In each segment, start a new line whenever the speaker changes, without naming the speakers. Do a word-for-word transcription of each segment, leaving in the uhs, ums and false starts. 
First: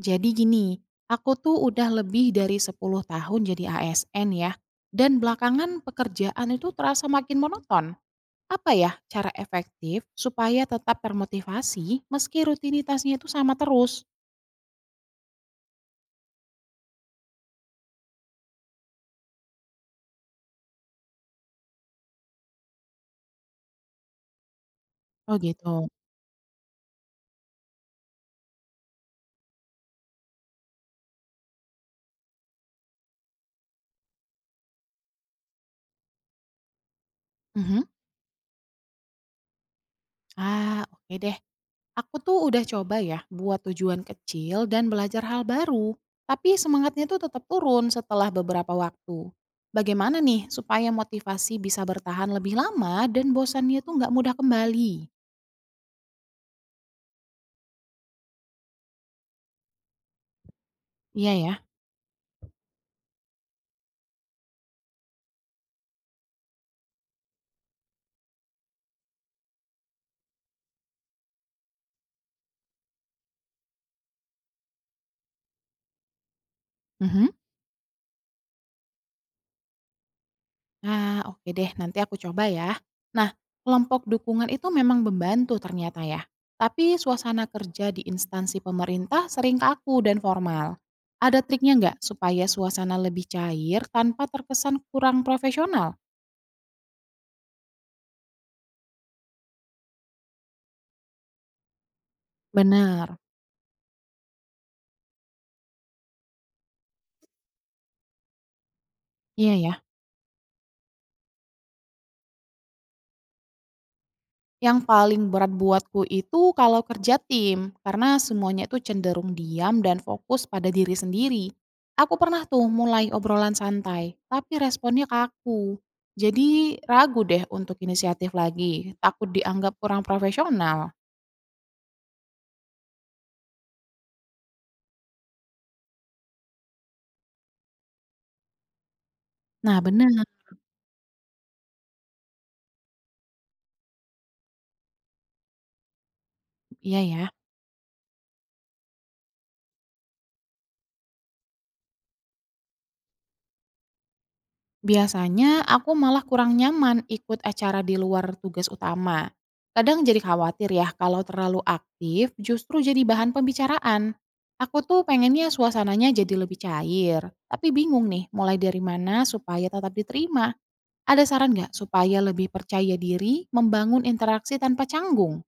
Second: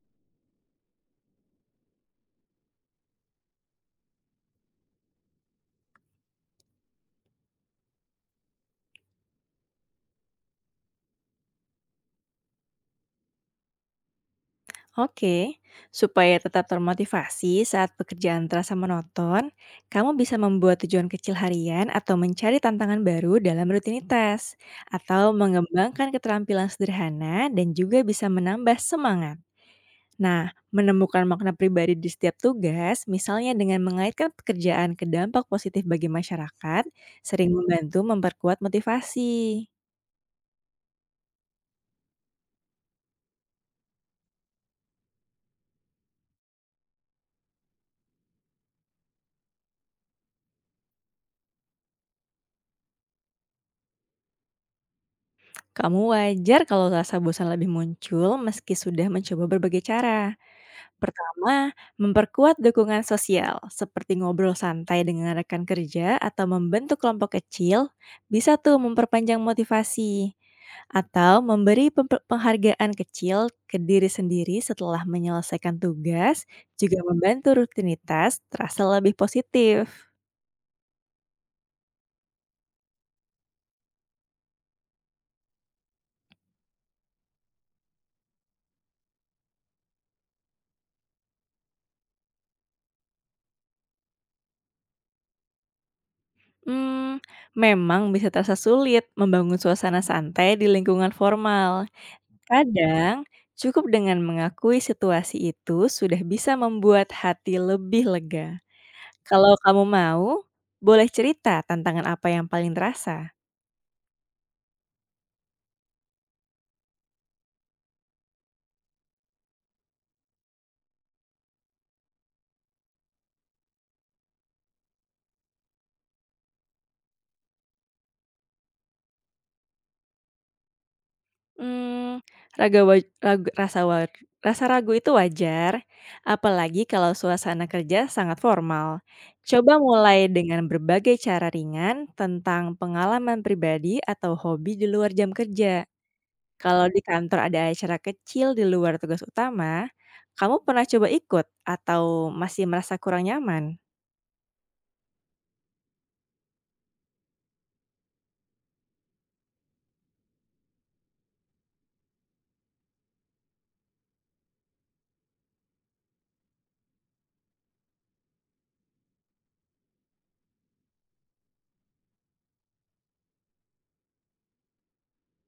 Jadi gini, aku tuh udah lebih dari sepuluh tahun jadi A S N ya, dan belakangan pekerjaan itu terasa makin monoton. Apa ya cara efektif supaya tetap termotivasi meski rutinitasnya itu sama terus?
Oke, supaya tetap termotivasi saat pekerjaan terasa monoton, kamu bisa membuat tujuan kecil harian atau mencari tantangan baru dalam rutinitas, atau
Oh gitu.
mengembangkan keterampilan sederhana dan juga bisa menambah semangat. Nah, menemukan makna pribadi di setiap tugas, misalnya dengan mengaitkan pekerjaan ke dampak positif bagi masyarakat, sering
Mhm.
membantu memperkuat motivasi.
Ah, oke deh, aku tuh udah coba ya buat tujuan kecil dan belajar hal baru. Tapi semangatnya tuh tetap turun setelah beberapa waktu. Bagaimana nih supaya motivasi bisa bertahan lebih lama dan bosannya tuh nggak mudah kembali?
Kamu wajar kalau rasa bosan lebih muncul meski sudah mencoba berbagai cara.
Iya ya?
Pertama, memperkuat dukungan sosial, seperti ngobrol santai dengan rekan kerja atau membentuk kelompok kecil, bisa tuh memperpanjang motivasi. Atau memberi pempe- penghargaan kecil ke diri sendiri setelah menyelesaikan tugas, juga
Mhm.
membantu rutinitas terasa lebih positif.
Ah, oke deh, nanti aku coba ya. Nah, kelompok dukungan itu memang membantu ternyata ya. Tapi suasana kerja di instansi pemerintah sering kaku dan formal. Ada triknya nggak supaya suasana lebih cair tanpa terkesan kurang profesional?
Hmm, memang bisa terasa sulit membangun suasana santai di lingkungan formal.
Benar.
Kadang, cukup dengan mengakui situasi itu sudah bisa membuat hati lebih lega.
Iya
Kalau
ya?
kamu mau, boleh cerita tantangan apa yang paling terasa?
Yang paling berat buatku itu kalau kerja tim, karena semuanya itu cenderung diam dan fokus pada diri sendiri. Aku pernah tuh mulai obrolan santai, tapi responnya kaku. Jadi ragu deh untuk inisiatif lagi, takut dianggap kurang profesional.
Mmm, raga wa ragu rasa war rasa ragu itu wajar, apalagi kalau suasana kerja sangat formal. Coba
Nah bener,
mulai dengan berbagai cara ringan tentang pengalaman pribadi atau hobi di luar jam kerja. Kalau
iya
di
ya.
kantor ada acara kecil di luar tugas utama, kamu pernah coba ikut atau masih merasa kurang nyaman?
Biasanya aku malah kurang nyaman ikut acara di luar tugas utama. Kadang jadi khawatir ya kalau terlalu aktif justru jadi bahan pembicaraan. Aku tuh pengennya suasananya jadi lebih cair, tapi bingung nih mulai dari mana supaya tetap diterima. Ada saran nggak supaya lebih percaya diri membangun interaksi tanpa canggung?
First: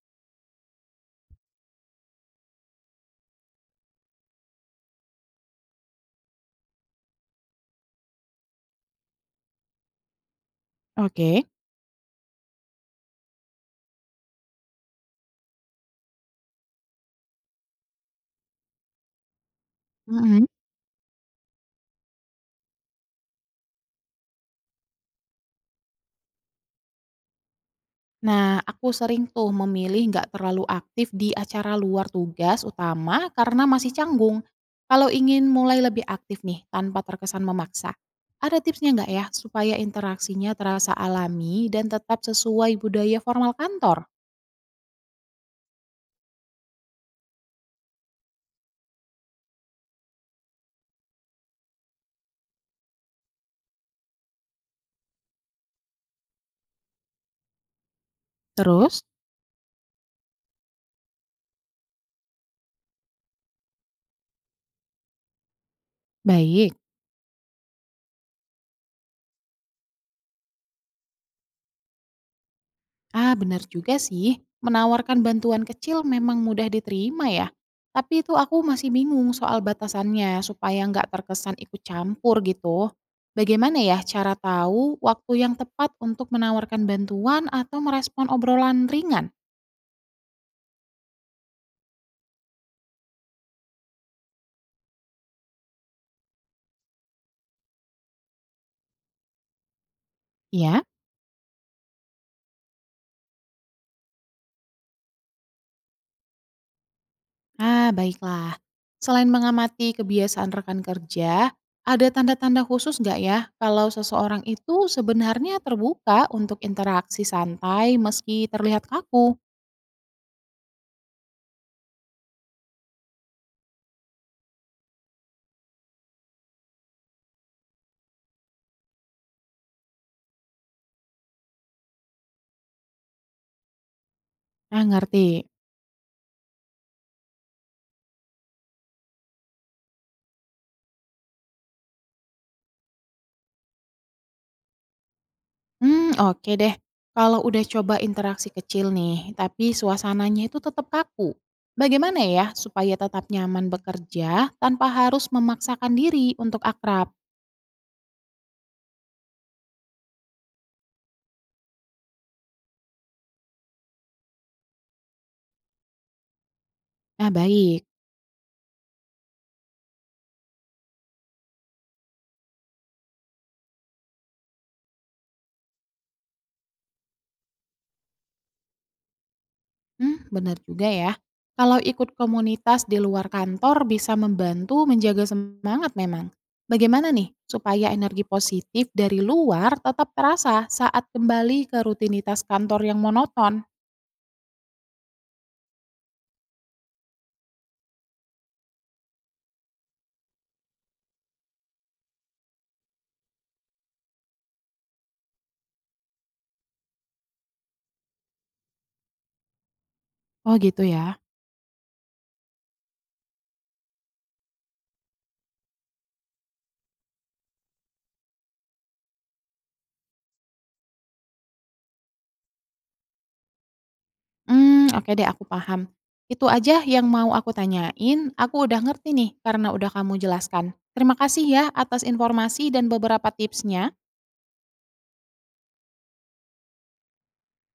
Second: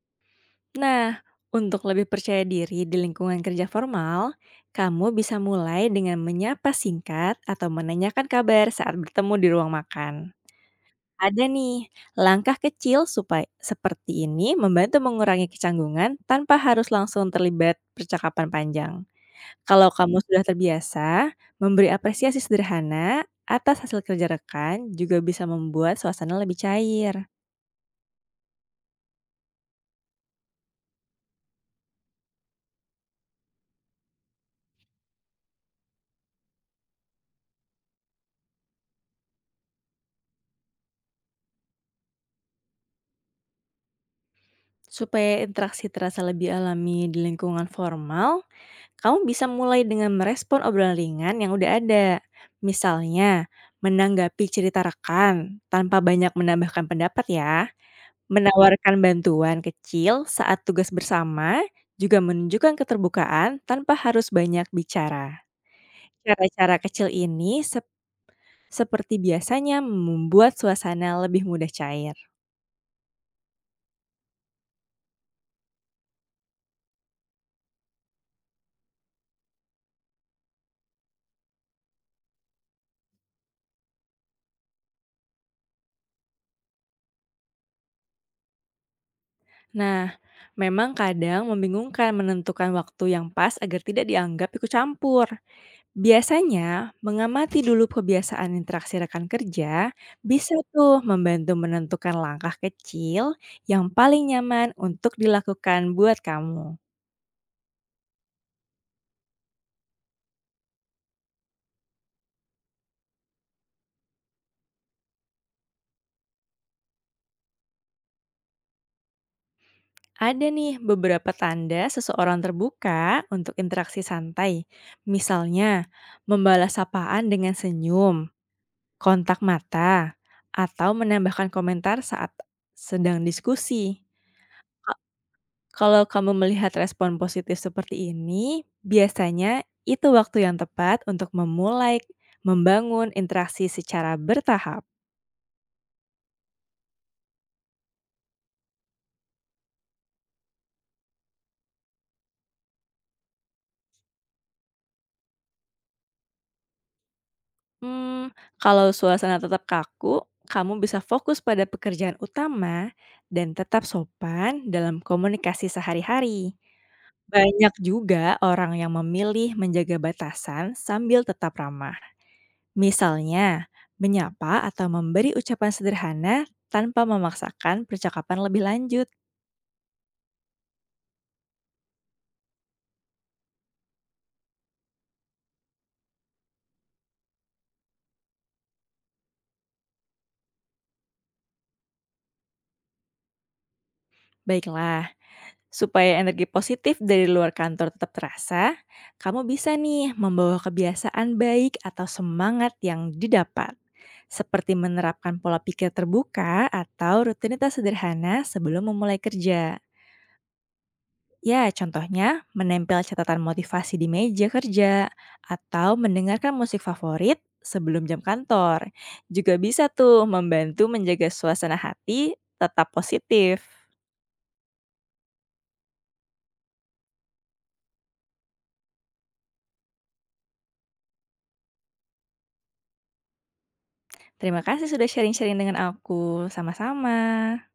Nah, untuk lebih percaya diri di lingkungan kerja formal, kamu bisa mulai dengan menyapa singkat atau menanyakan kabar saat bertemu di ruang makan.
Oke.
Ada nih, langkah kecil supaya seperti ini membantu mengurangi kecanggungan tanpa harus langsung terlibat percakapan panjang. Kalau kamu sudah
Mhm.
terbiasa, memberi apresiasi sederhana atas hasil kerja rekan juga bisa membuat suasana lebih cair.
Nah, aku sering tuh memilih nggak terlalu aktif di acara luar tugas utama karena masih canggung. Kalau ingin mulai lebih aktif nih, tanpa terkesan memaksa. Ada tipsnya nggak ya, supaya interaksinya terasa alami dan tetap sesuai budaya formal kantor?
Supaya interaksi terasa lebih alami di lingkungan formal, kamu bisa mulai dengan merespon obrolan ringan yang udah ada. Misalnya, menanggapi cerita rekan tanpa banyak menambahkan pendapat ya. Menawarkan
Terus?
bantuan kecil saat tugas bersama juga menunjukkan keterbukaan tanpa harus banyak bicara.
Baik.
Cara-cara kecil ini seperti biasanya membuat suasana lebih mudah cair.
Ah, benar juga sih. Menawarkan bantuan kecil memang mudah diterima ya. Tapi itu aku masih bingung soal batasannya supaya nggak terkesan ikut campur gitu. Bagaimana ya cara tahu waktu yang tepat untuk menawarkan bantuan atau merespon obrolan ringan?
Nah, memang kadang membingungkan menentukan waktu yang pas agar tidak dianggap ikut campur. Biasanya, mengamati dulu kebiasaan interaksi rekan kerja bisa
Ya?
tuh membantu menentukan langkah kecil yang paling nyaman untuk dilakukan buat kamu.
Ah, baiklah. Selain mengamati kebiasaan rekan kerja, ada tanda-tanda khusus nggak ya kalau seseorang itu sebenarnya terbuka untuk interaksi santai meski terlihat kaku?
Ada nih beberapa tanda seseorang terbuka untuk interaksi santai. Misalnya, membalas sapaan dengan senyum, kontak mata, atau menambahkan komentar saat sedang diskusi.
Nah, ngerti.
Kalau kamu melihat respon positif seperti ini, biasanya itu waktu yang tepat untuk memulai membangun interaksi secara bertahap.
Hmm, oke deh. Kalau udah coba interaksi kecil nih, tapi suasananya itu tetap kaku. Bagaimana ya supaya tetap nyaman bekerja tanpa harus memaksakan diri untuk akrab?
Mmm, kalau suasana tetap kaku, kamu bisa fokus pada pekerjaan utama dan tetap sopan dalam komunikasi sehari-hari.
Nah,
Banyak
baik.
juga orang yang memilih menjaga batasan sambil tetap ramah. Misalnya, menyapa atau memberi ucapan sederhana tanpa memaksakan percakapan lebih lanjut.
Hmm, benar juga ya. Kalau ikut komunitas di luar kantor bisa membantu menjaga semangat memang. Bagaimana nih supaya energi positif dari luar tetap terasa saat kembali ke rutinitas kantor yang monoton?
Baiklah. Supaya energi positif dari luar kantor tetap terasa, kamu bisa nih membawa kebiasaan baik atau semangat yang didapat, seperti menerapkan pola pikir terbuka atau rutinitas sederhana sebelum memulai kerja.
Oh, gitu ya.
Ya, contohnya menempel catatan motivasi di meja kerja atau mendengarkan musik favorit sebelum jam kantor. Juga bisa tuh membantu menjaga suasana hati tetap positif.
Mmm, oke deh aku paham. Itu aja yang mau aku tanyain, aku udah ngerti nih karena udah kamu jelaskan. Terima kasih ya atas informasi dan beberapa tipsnya.
Terima kasih sudah sharing-sharing dengan aku. Sama-sama.